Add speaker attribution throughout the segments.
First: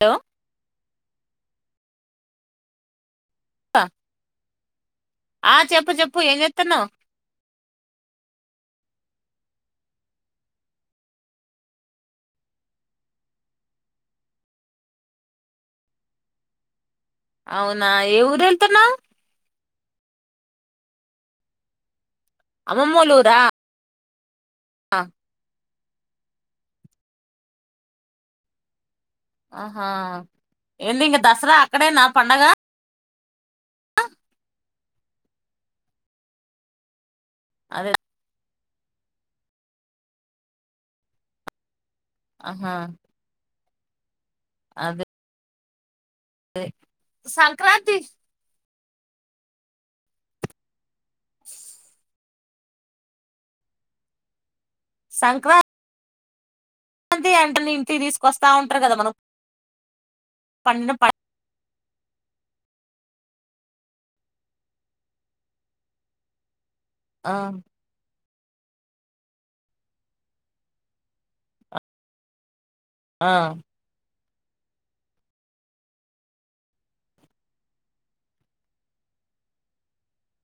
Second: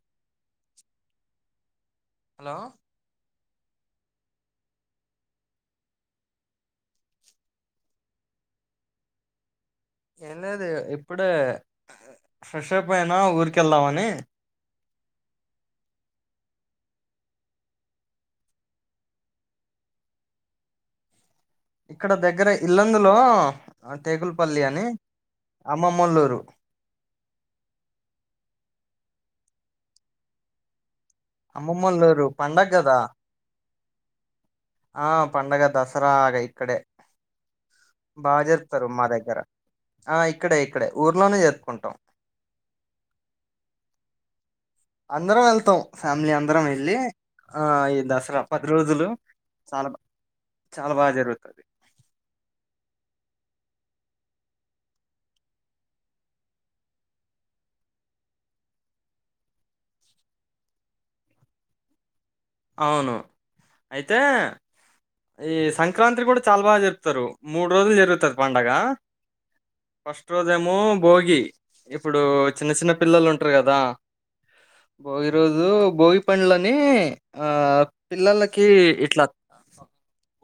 Speaker 1: లో
Speaker 2: హలో
Speaker 1: ఆ చెప్పు చెప్పు ఎం చేస్తన్నావ్
Speaker 2: ఏం లేదు ఇప్పుడే ఫ్రెష్ప్ అయినా ఊరికె వెళ్దామని
Speaker 1: అవునా ఏ ఊరు వెళ్తున్నావ్
Speaker 2: ఇక్కడ దగ్గరే ఇల్లందులో
Speaker 1: అమ్మమ్మోలు ఊరా
Speaker 2: టేకులపల్లి అని అమ్మమల్లూరు
Speaker 1: ఆహా ఎలి
Speaker 2: అమ్మమ్మల్లూరు పండగదా ఆ పండగ దసరాగ ఇక్కడే
Speaker 1: అదే
Speaker 2: బాజర్ వస్తారు మా దగ్గర ఆ ఇక్కడే ఇక్కడే ఊర్లోనే జరుపుకుంటాం
Speaker 1: ఆహా అదే
Speaker 2: అందరం వెళ్ త్త ఫ్యామిలీ అందరం వెళ్ళి ఆ
Speaker 1: సంక్రాంతి
Speaker 2: ఈ దసరా ప పది రోజులు చాలా బా చాలా బాగా జరుగుతది
Speaker 1: సంక్రాం అంతి అంటని ఇంటికి తీసుకొస్తా ఉంటారు కదా మనం పన్ను ప
Speaker 2: అవును అయితే ఈ సంక్రాంతి కూడా చాలా బాగా జరుగు
Speaker 1: ఆ
Speaker 2: మూడు రోజులు జరుగుత పండగ ఫస్ట్ రోజేఏమో భోగి ఇప్పుడు చిన్న చిన్న పిల్లలు
Speaker 1: ఆ
Speaker 2: ఉంటరు కదా భోగి రోజు భోగి పండ్లని ఆ పిల్లలకి ఇట్లా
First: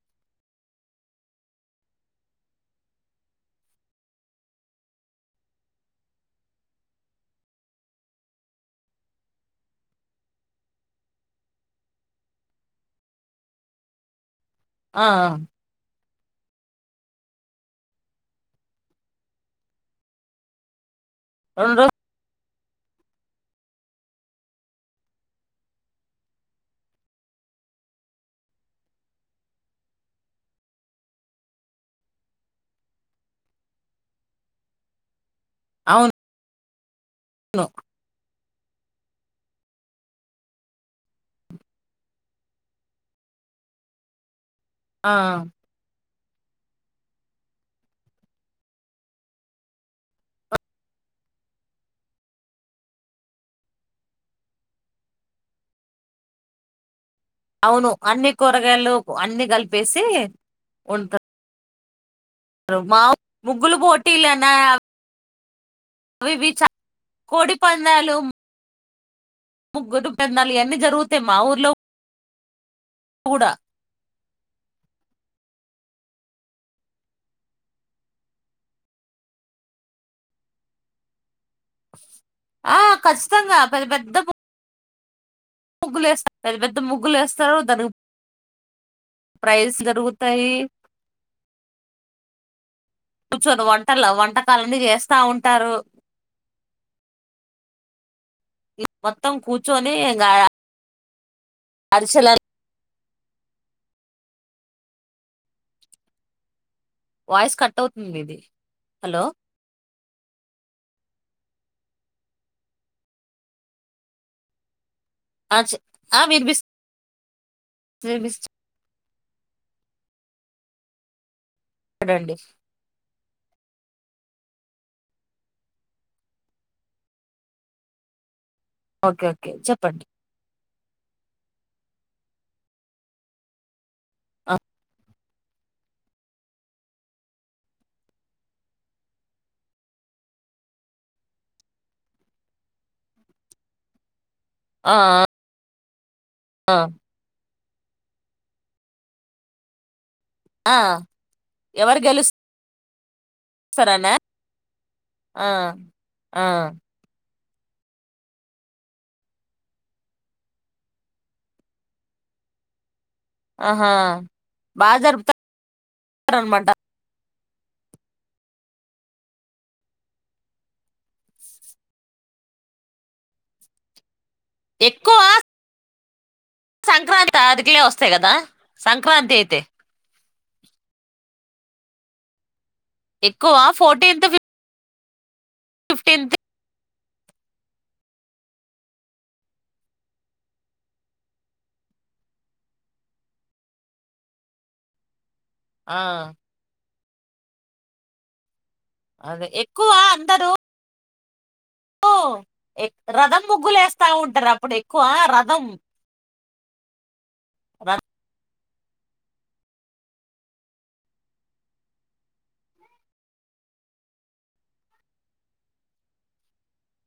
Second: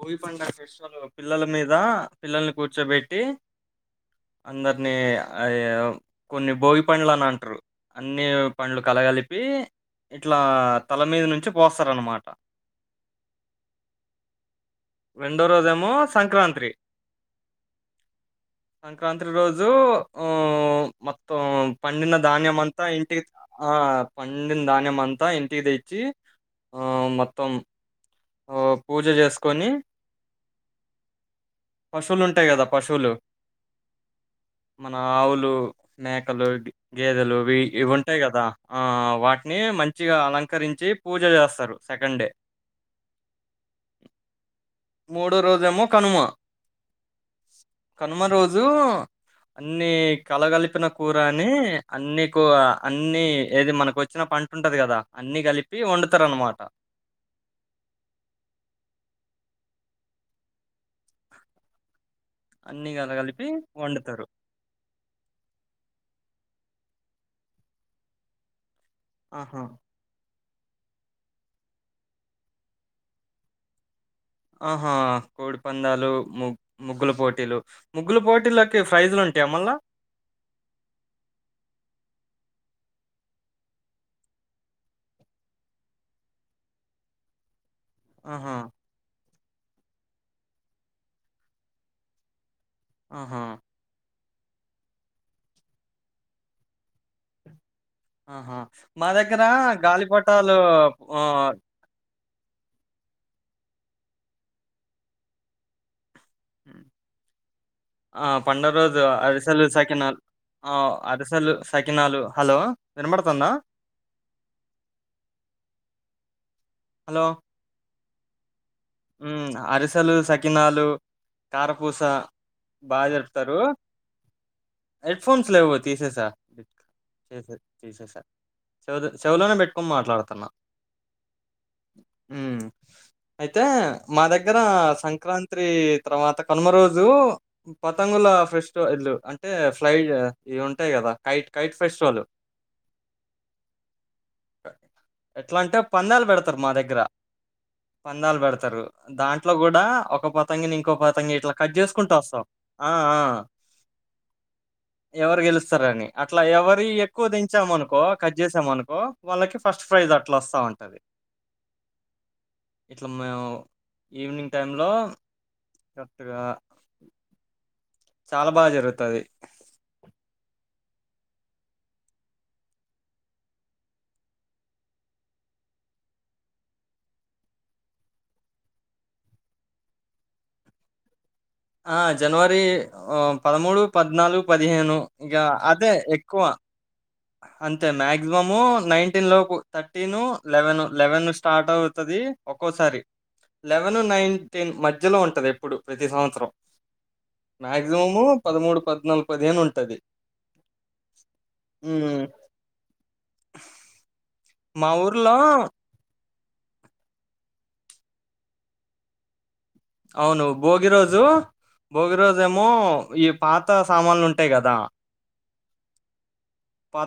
Speaker 2: భోగి పండుగ విషలు పిల్లల మీద పిల్లల్ని కూర్చోబెట్టి, అందరినీ ఆ కొన్ని భోగి పండ్లు అని అంటరు అన్ని పండ్లు కలగలిపి, ఇట్లా తల మీద నుంచి కో పోసర్ అనమాట
Speaker 1: ఆ
Speaker 2: రెండో రోజెమో సంక్రాంత్రీ సంక్రాంత్రి రోజుఊ మొత్
Speaker 1: రెండు రోజు
Speaker 2: పండిన ధాన్యం అం అంత ఇంటికి ఆ పండిన ధాన్యమంతా ఇంటికి తెచ్చి ఆ మొత్తం ఆ పూజ చేసుకుని, పశువులు ఉంటాయి కదా పశువులు మన ఆవులు లు
Speaker 1: అవును
Speaker 2: మేకలు గేదెలు ఇ ఇవి ఉంటాయి కదా ఆ వాటిని మంచిగా అలంకరించి పూజ చేస్తారు సెకండ్ డే
Speaker 1: ఆ
Speaker 2: మూడో రోజేమో కనుమ కనుమ రోజు అన్ని కలగలిపిన కూరని అన్ని కూ అన్ని ఏది మనకు వచ్చిన పంటుంటది కదా అన్ని కలిపి పి వండుతారన్నమాట
Speaker 1: అవును అన్ని కూరగాయలు అన్ని కలిపేసి ఉంట
Speaker 2: అన్నీ
Speaker 1: మా
Speaker 2: గలగలిపి
Speaker 1: ముగ్గుల
Speaker 2: వండుతారు.
Speaker 1: పోటీలనా అవి చ కోడిపందాలూ
Speaker 2: ఆహా!
Speaker 1: ముగ్గు [unintelligible] ళవన్నీ జరుగుతయ్ మా ఊర్లో కూడా
Speaker 2: ఆహా కోడిపందాలు ముగ్ ముగ్గుల పోటీలు ముగ్గుల పోటీలకి ప్రైజలు ఉంటాయ మల్ల
Speaker 1: ఆ ఖచ్చితంగా పెద పెద్ద ముగ్గులు వేస్తారు పెద పెద్ద ముగ్గులు వేస్తారు దానికి
Speaker 2: ఆహా
Speaker 1: ప్రైజ్ జరుగుతాయి
Speaker 2: ఆహా!
Speaker 1: [unintelligible] వంట ళని చేస్తా ఉంటారు
Speaker 2: ఆహా మా
Speaker 1: మొత్తం
Speaker 2: దగ్గర
Speaker 1: కూర్చొని ఇంకా
Speaker 2: గాలిపటాలు ఆ
Speaker 1: అరిచెల వాయిస్ కట్ అవుతుంది
Speaker 2: ఆ
Speaker 1: ఇది
Speaker 2: పండగా రోజు
Speaker 1: హలో
Speaker 2: అరిసెలు సకినాాలు ఆ అరిసెలు సకినాలు హలో వినపడుతుందా
Speaker 1: అ చేప్ ఆ వినిపిస్త్ [unintelligible]
Speaker 2: ఉ అరిసెలు సకినాలు కారపూస
Speaker 1: వినిపిస్తుందండి
Speaker 2: బాజర్ స్తారు హెడ్ ఫోన్స్ లేవు తీసేసా తీసేసా చెవులో
Speaker 1: ఓకే ఓకే
Speaker 2: చెవులోనే పెట్టుకోనీ
Speaker 1: చెప్పండి
Speaker 2: మాట్లాడుతున్నా ఉ అయి తే మా
Speaker 1: ఆ,
Speaker 2: దగ్గర సం సంక్రాంతి తర్వాత కనుమ రోజు పతంగుల ఫెస్టివల్ ఇల్లు అంటే ఫ్లై ఇవి ఉంటాయి కదా కైట్ కైట్ ఫెస్టివల్
Speaker 1: ఆ,
Speaker 2: ఎట్లా అంటే పందాలు పెడతారు మా
Speaker 1: ఆ,
Speaker 2: దగ్గర పందాలు పెడతారు దాంట్లో కూడా ఒక ఇంకో పతంగిని
Speaker 1: ఆ,
Speaker 2: ఇంకో పతంగి ఇట్లా కట్
Speaker 1: ఎవరు
Speaker 2: చేసుకుంటూ వస్తాం ఆ ఆ
Speaker 1: గెలుస్తారనా
Speaker 2: ఎవరు
Speaker 1: ఆ,
Speaker 2: గెలుస్తారని అట్లా
Speaker 1: ఆ,
Speaker 2: ఎవరి ఎక్కువ తే ఇచ్చామనుకో కట్ చేసామనుకో వాళ్ళకి ఫస్ట్ ప్రైజ్ అట్లా వస్తా ఉంటది ఇట్లా మేము
Speaker 1: ఆహా
Speaker 2: ఈవినింగ్ టైంలో
Speaker 1: బాగా
Speaker 2: కట్గా
Speaker 1: జరుపుతారనమాట
Speaker 2: చాలా బాగా జరుగుతుది.
Speaker 1: ఎక్కువ సంక్రాంతి అదికులే వస్తాయి. కదా సంక్రాంతి అయితే
Speaker 2: ఆ జనవరి
Speaker 1: ఎక్కువ
Speaker 2: పదమూడు,
Speaker 1: ఫోర్టీన్త్
Speaker 2: పద్నాలుగు, పదిహేను ఇంకా అదే
Speaker 1: ఫిఫ్టీన్త్
Speaker 2: ఎక్కువ అంతే మాక్సిమము నైన్టీన్ లోపు థర్టీన్ లెవెన్ లెవెన్ స్టార్ట్ అవుతుది. ఒక్కోసారి లెవెన్ నైన్టీన్ మధ్యలో ఉంటది ఇప్పుడు
Speaker 1: ఆ
Speaker 2: ప్రతి సంవత్సరం మాక్సిమము పదిమూడు
Speaker 1: అదే ఎక్కువ అందరూ ఓ
Speaker 2: హ్మ్.
Speaker 1: రథం ముగ్గులే వేస్తా ఉంటారు. అప్పుడు
Speaker 2: మా
Speaker 1: ఎక్కువ
Speaker 2: ఊర్లో
Speaker 1: రథం అ
Speaker 2: అవును భోగి రోజు భోగి రోజుమో ఈ పాత సామాన్లు ఉంటాయి కదా.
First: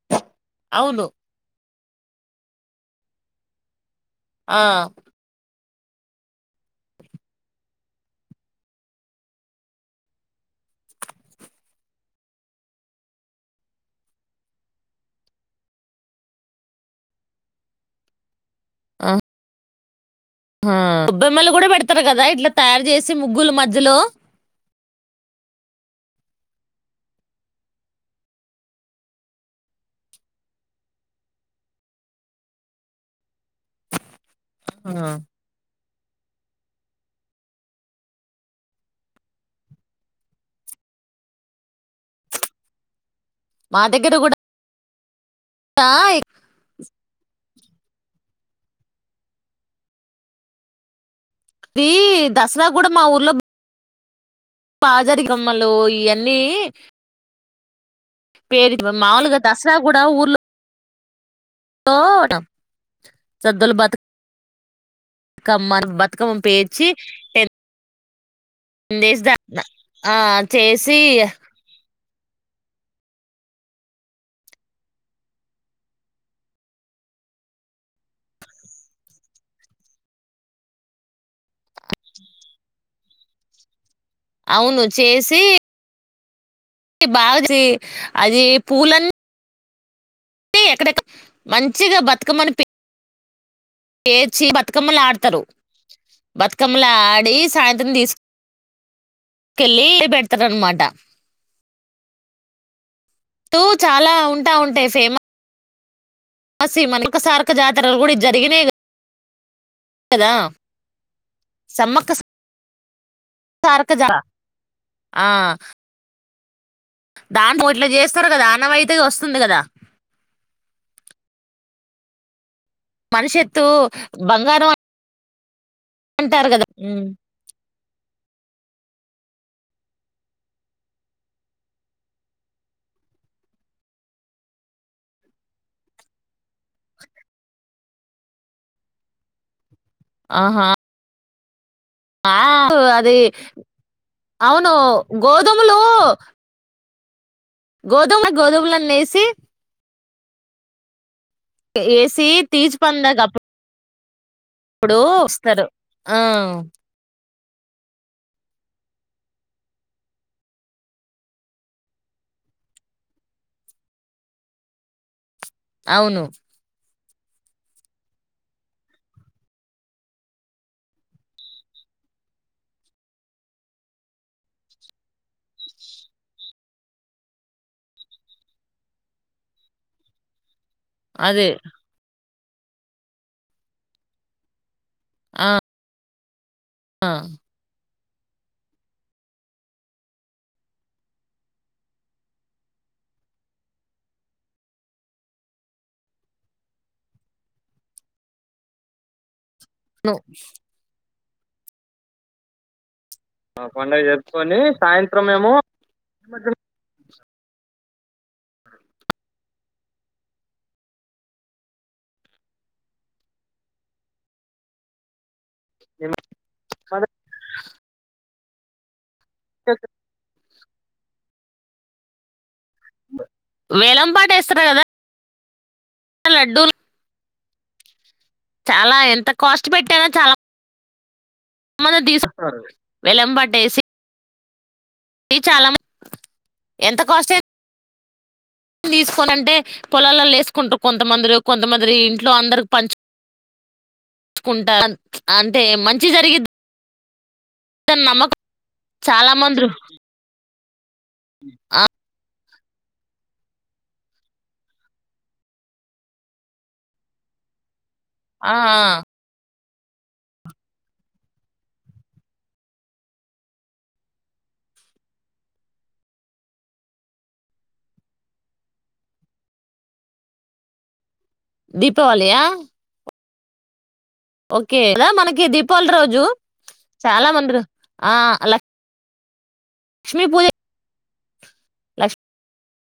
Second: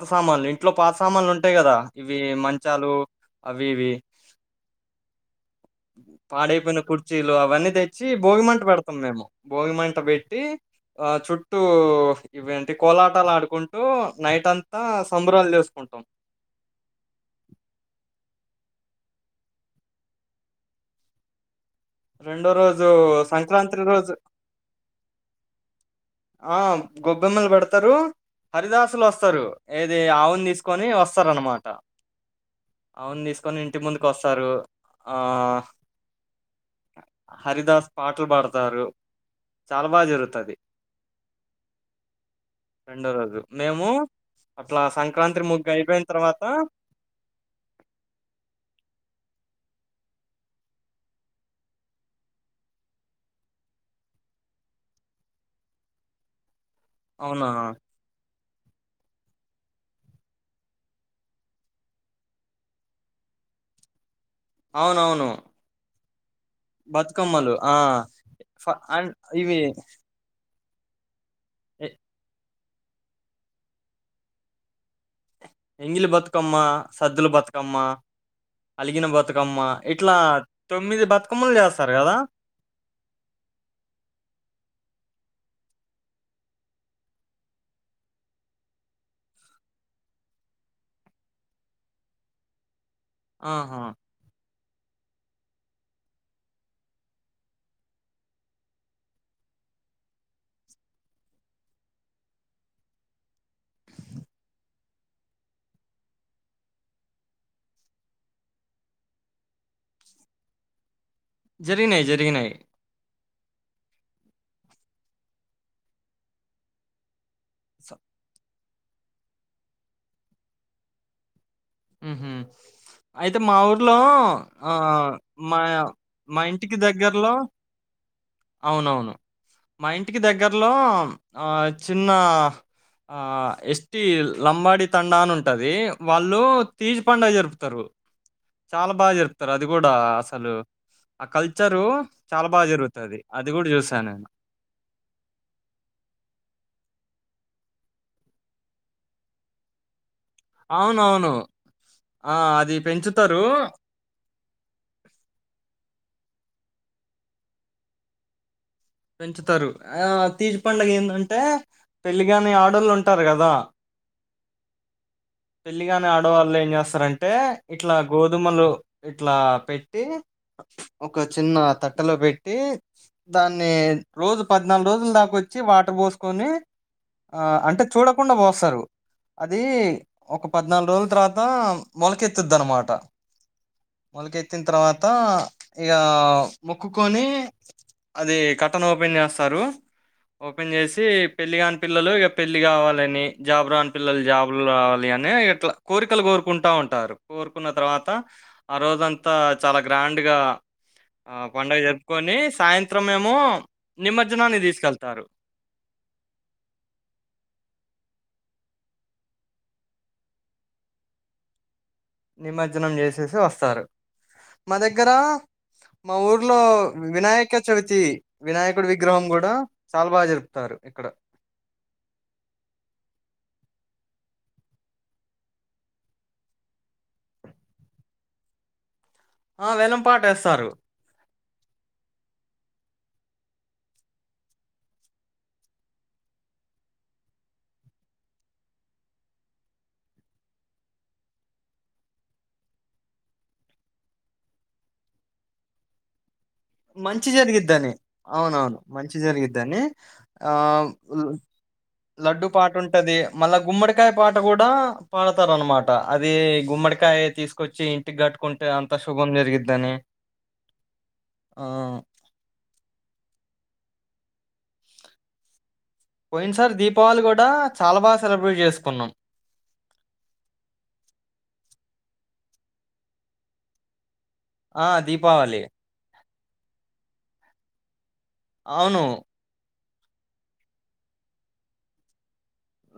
Speaker 2: పాత సామాన్లు ఇంట్లో పాత
Speaker 1: అవును
Speaker 2: సామాన్లు ఉంటాయి కదా. ఇవి మంచాలు అవి ఇవి
Speaker 1: ఆ
Speaker 2: [inaudible] పాడైపోయిన కుర్చీలు అవన్నీ త వచ్చి భోగిమంట పెడతాం. మేము భోగిమంట పెట్టి ఆ చుట్టూ ఇవంటి కోలాటాలు ఆడుకుంటూ నైట్ అంతా సంబరాలు చేసుకుంటాం.
Speaker 1: గిబ్బేమ్మలు కూడా పెడత వస్తారు. కదా
Speaker 2: రెండో
Speaker 1: ఇట్లా తయారు
Speaker 2: రోజు
Speaker 1: చేసి ముగ్గులు
Speaker 2: సంక్రాంతి
Speaker 1: మధ్యలో
Speaker 2: రోజు ఆ గొబ్బెమ్మలు పెడతారు హరిదాసులు వస్తారు. ఏది ఆవును తీసుకొని వస్తారు అనమాట. ఆవును తీసుకొని ఇంటి ముందుకు వస్తారు. సారు ఆ హరిదాస్ పాటలు పాడతారు, చాలా బాగా జరుగుతుంది. రండరా
Speaker 1: మా
Speaker 2: మేము
Speaker 1: దగ్గర కూడా
Speaker 2: అట్లా సం సంక్రాంతి ముగ్గు అయిపోయిన తర్వాత
Speaker 1: అది దసరా కూడా మా ఊర్లో పాజరికమ్మలు ఇవన్నీ
Speaker 2: అవునా
Speaker 1: పేరు మాముూలుగా దసరా కూడా ఊర్లో సదులు బతుక
Speaker 2: అవునవును
Speaker 1: ఉకమం
Speaker 2: బతుకమ్మలు ఆ ఫ అం
Speaker 1: డేస్
Speaker 2: ఇవి
Speaker 1: చేసి
Speaker 2: ఎ ఎంగిలి బతుకమ్మ సద్దుల బతుకమ్మ అలిగిన బతుకమ్మ ఇట్లా తొమ్మిది బతుకమ్మలు చేస్తారు కదా
Speaker 1: అవును చేసి బాగా చీ అది పూలన్ ఇ ఎక్కడెక్క మంచిగా బతుకమ్మని పే
Speaker 2: ఆహా
Speaker 1: పేర్చి బతుకమ్మలాడుతరు బతుకమ్మల ఆడి సాయంత్రం తీసుకెళ్ళి పెడతరు అనమాట టూ చాలా ఉంటా ఉంటాయ్ ఫేమ మసి మనొకసారక్క జాతరలు కూడా జరిగిన కదా
Speaker 2: జరిగినాయ్ జరిగినాయ్
Speaker 1: సారక్క జ ఆ దాన్ని పో ఇట్ల చేస్తారు కదా ఆనవాయితిగొస్తుంది కదా
Speaker 2: ఉహూ అయితే మా ఊర్లో
Speaker 1: బంగారం
Speaker 2: ఆ మయా మా
Speaker 1: అంటారు గదా!
Speaker 2: ఇంటికి
Speaker 1: హ్మ్.
Speaker 2: దగ్గర్లో అవునవును మా ఇంటికి దగ్గరలో ఆ చిన్న ఆ ఎస్టి లంబాడి తండా అని ఉంటది వాళ్ళు తీజు పండుగ జరుపుతారు చాలా బాగా జరుపుతారు అ అది కూడా అసలు
Speaker 1: ఆహా!
Speaker 2: ఆ కల్ చరు
Speaker 1: ఆ!
Speaker 2: చాలా బాగా
Speaker 1: అది
Speaker 2: జరుగుతాది
Speaker 1: అవును గోధుములు గోధుమ గోధుమలన్నేసి
Speaker 2: అవునవును
Speaker 1: ఏసి
Speaker 2: ఆ అది
Speaker 1: తీచి
Speaker 2: పెంచుతారు
Speaker 1: పందాగప్పుడు ఇప్పుడు వస్తరు ఆ
Speaker 2: పెంచుతారు ఆ తీజి పండుగ ఏందంటే పెళ్లి కాని ఆడోళ్ళు ఉంటారు కదా పెళ్లిగాని
Speaker 1: అవును
Speaker 2: ఆడవాళ్ళు ఏం చేస్తారంటే అంటే ఇట్లా గోధుమలు ఇట్లా పెట్టి ఒక చిన్న తట్టెలో పెట్టి దాన్ని రోజు పద్నాలుగు రోజుల దాకొచ్చి వాట పోసుకొని ఆ అంటే చూడకుండా పోస్తారు అది ఒక పద్నాలుగు రోజుల తర్వాత
Speaker 1: అదే
Speaker 2: మొలకెత్ ఎత్తిద్దనమాట మొలకెత్తిన తర్వా తా
Speaker 1: ఆ
Speaker 2: ఇగ
Speaker 1: ఆ
Speaker 2: మొక్కుకొని అది కట్టన్ ఓపెన్ చేస్తారు ఓపెన్ చేసి పెళ్ళి కానిపిల్లలు ఇక పెళ్ళి కావాలిని జాబ్ రాని పిల్లలు జాబుల్ రావాలి అని నే ఇట్ల కోరికలు కోరుకుంటా ఉంటారు కోరుకున్న తర్వాత ఆ రోజంతా చాలా
Speaker 1: ను
Speaker 2: గ్రాండ్ గా ఆ పండుగ జరుపుకొని సాయిన్
Speaker 1: పండుగ జరుపుకొని
Speaker 2: తీసుకెళ్తారు
Speaker 1: సాయంత్రం మేమో
Speaker 2: నిమజ్జనం చేసేసి వస్తారు మా దగ్గర మా ఊర్లో వినాయక చవితి వినాయకుడు విగ్ గ్రహం కూడా చాలా బాగా జరుప్ స్తారు ఇక్కడ
Speaker 1: వేలం పాటేస్తారు కదా లడ్డూలు చాలా ఏ ల్ అంత కాస్ట్
Speaker 2: ఆ వేలం
Speaker 1: పెట్టారా
Speaker 2: పాట
Speaker 1: చాలా
Speaker 2: వేస్తారు
Speaker 1: మల తీసు కుంటారు వేలం పాటేసి ది చాలా మం ఎంత కాస్ట్ే తీసుకోనింటే పొలాాలలో వేసుకుంటారు కొంతమందిర కొంతమంది ఇంట్లో అందరికి పంచు పంచుకుంటారు అంటే మంచి జరిగిది
Speaker 2: మం న్ మంచి జరిగద్ది అని అవునవును మంచి
Speaker 1: చాలా మంది
Speaker 2: జరిగద్దని ఆ
Speaker 1: ఆ
Speaker 2: లడ్డుూ పాట ఉంటది మళ్ళా గుమ్మడికాయ పాట కూడా పాడతారునమాట అది గుమ్మడికాయ తీసుకొచ్చి టి
Speaker 1: ఆ
Speaker 2: గట్టుకుంటే అంత శుభం జరుగిది ద్దనే ఆ ఆ పోయిన సార్ దీపావళి కూడా చాలా బాగా సెలబ్రేట్ చేసుకున్నాం
Speaker 1: దీపావళి యా ఓకే కదా మనకి దీపావళి రోజు చాలా మంద్రు ఆ అలా
Speaker 2: అవును
Speaker 1: క్ష్మీ పూజ లష్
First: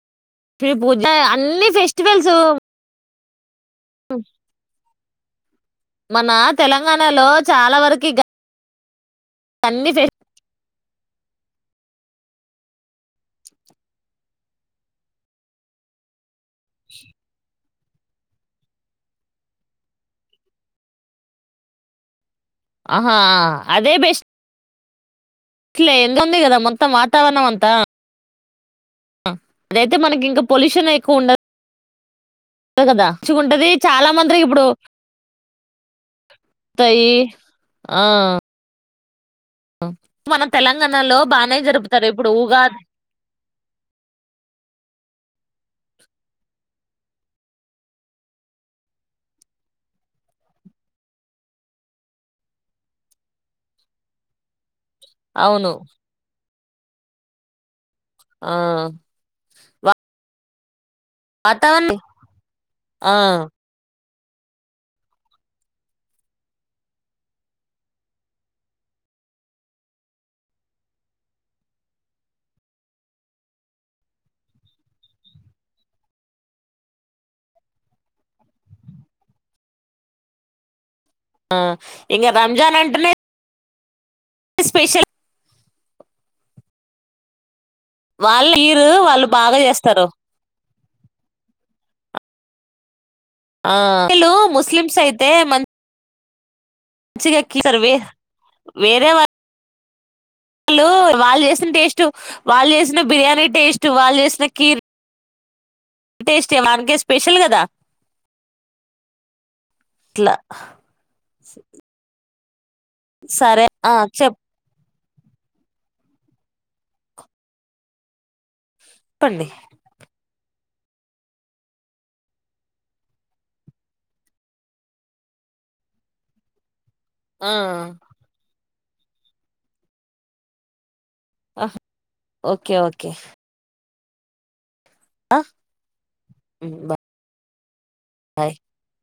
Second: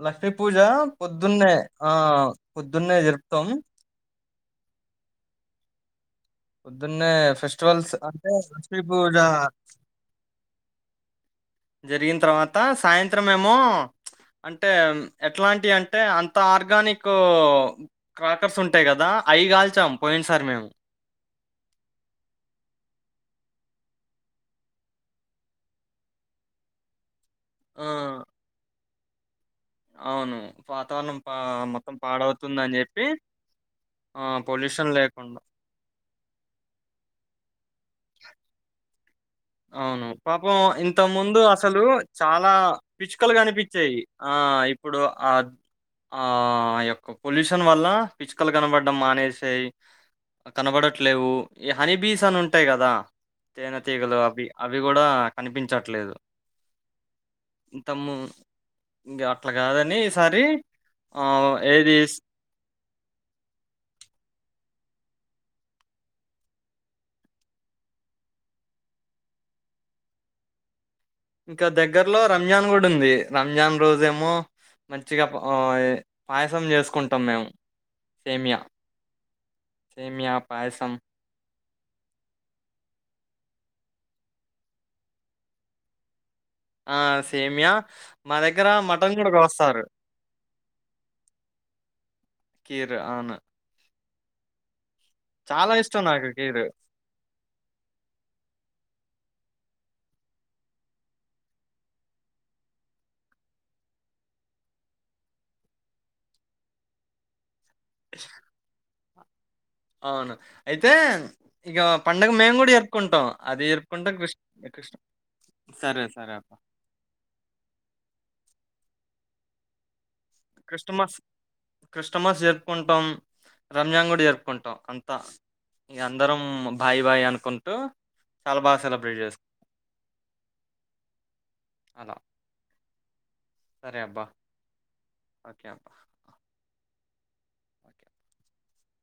Speaker 2: లక్ష్మీ పూజ పొద్దున్నే ఆ
Speaker 1: ఫెస్టివల్స్
Speaker 2: పొద్దున్నే జరుప్ తం
Speaker 1: అ మన
Speaker 2: పొద్దున్నే
Speaker 1: తెలంగాణలో చాలా వరకి ఇగ
Speaker 2: కూడా జరిగిన తర్వాత సాయంత్రం మేము అంటే ఎట్లాంటి అంటే అంత ఆర్గానిక్ క్రాకర్స్ ఉంటాయి కదా అవి కాల్చాము పోయిన సారి మేము
Speaker 1: ఆహా అదే బెస్ ఇట్లే ఎందు ఉంది కదా మొత్తం ఉత్తావనా అంతా
Speaker 2: ఆ,
Speaker 1: అదైతే మనకి
Speaker 2: అవును
Speaker 1: ఇంకా
Speaker 2: వాతావరణం పా మొ పాడవ్
Speaker 1: అదే కదా మంచిగ ఉంటుంది చాలా మందికి ఇప్పుడు
Speaker 2: పొల్యూషన్ లేకుండా
Speaker 1: తయి ఆ
Speaker 2: అవును
Speaker 1: మన
Speaker 2: పాపం ఇంత
Speaker 1: తెలంగాణలో
Speaker 2: ముందు
Speaker 1: బాగానే
Speaker 2: అసలు
Speaker 1: జరుపుతారు ఇప్పుడు
Speaker 2: చాలా
Speaker 1: ఉగాది
Speaker 2: పిచ్చుకలుగా అనిపించాయి ఆ ఇప్పుడు ఆ ఆ యొక్క పొల్యూషన్ వల్ల పిచ్చుకలు కనబడడం మానేసేయి కనబడట్లేవు ఈ హనీ బీస్ అని ఉంటాయి కదా తేనెతగలు బి అవి అవి కూడా
Speaker 1: అవును
Speaker 2: కనిపించట్లేదు తమ్ము
Speaker 1: ఆ
Speaker 2: ఇంకా అట్లా కాదని ఈసారి ఆ ఏది
Speaker 1: వాతావరణం ఆ
Speaker 2: ఇంకా దగ్గరలో రంజాన్ కూడా ఉంది రంజాన్ రోజేమో మంచిగా పాయసం చేసుకుంటాం మేము సేమియా సేమియా పాయసం
Speaker 1: ఆ ఇంగ రంజాన్ అంటనే స్పెషల్
Speaker 2: ఆ సేమ్యా
Speaker 1: వాళ్ళు మీరు వాళ్ళు బాగా చేస్తారు
Speaker 2: కీర్ అను
Speaker 1: హలో ముస్లిమ్స్ అయి
Speaker 2: చాలా ఇష్టం నాకు ఇడు
Speaker 1: మంచిగా ఎకి సర్ వే వేరే వా వాళ్ళు వాళ్ళు చేసిన టేస్ట్ వాళ్ళు చేసిన బిర్యానీ టేస్ట్ వాళ్ళు చేసిన కీర్ టేస్ట్ వానికే స్పెషల్ కదా
Speaker 2: అవును
Speaker 1: అట్లా
Speaker 2: అయితే ఇగ ప పండగ మేము కూడా జ చెప్పుకుంటాం అది
Speaker 1: సరే ఆ
Speaker 2: జరుపుకుంటాం క్రిష్ క్రిష్ సరే సరే అప్ప
Speaker 1: పండి
Speaker 2: క్రిస్టమస్ క్రిస్టమస్ జరుపుకుంటాం రంజాన్ కూడా జరుపుకుంటాం అంతా ఈ అందరం బాయ్ బాయ్
Speaker 1: ఆ
Speaker 2: అనుకుంటూ చాలా బాగా సే [unintelligible]
Speaker 1: హా ఓకే ఓకే ఓకే
Speaker 2: సరే అబ్బా
Speaker 1: ఆ
Speaker 2: ఓకే అబ్బా
Speaker 1: హు బా
Speaker 2: ఓకే.
Speaker 1: [inaudible]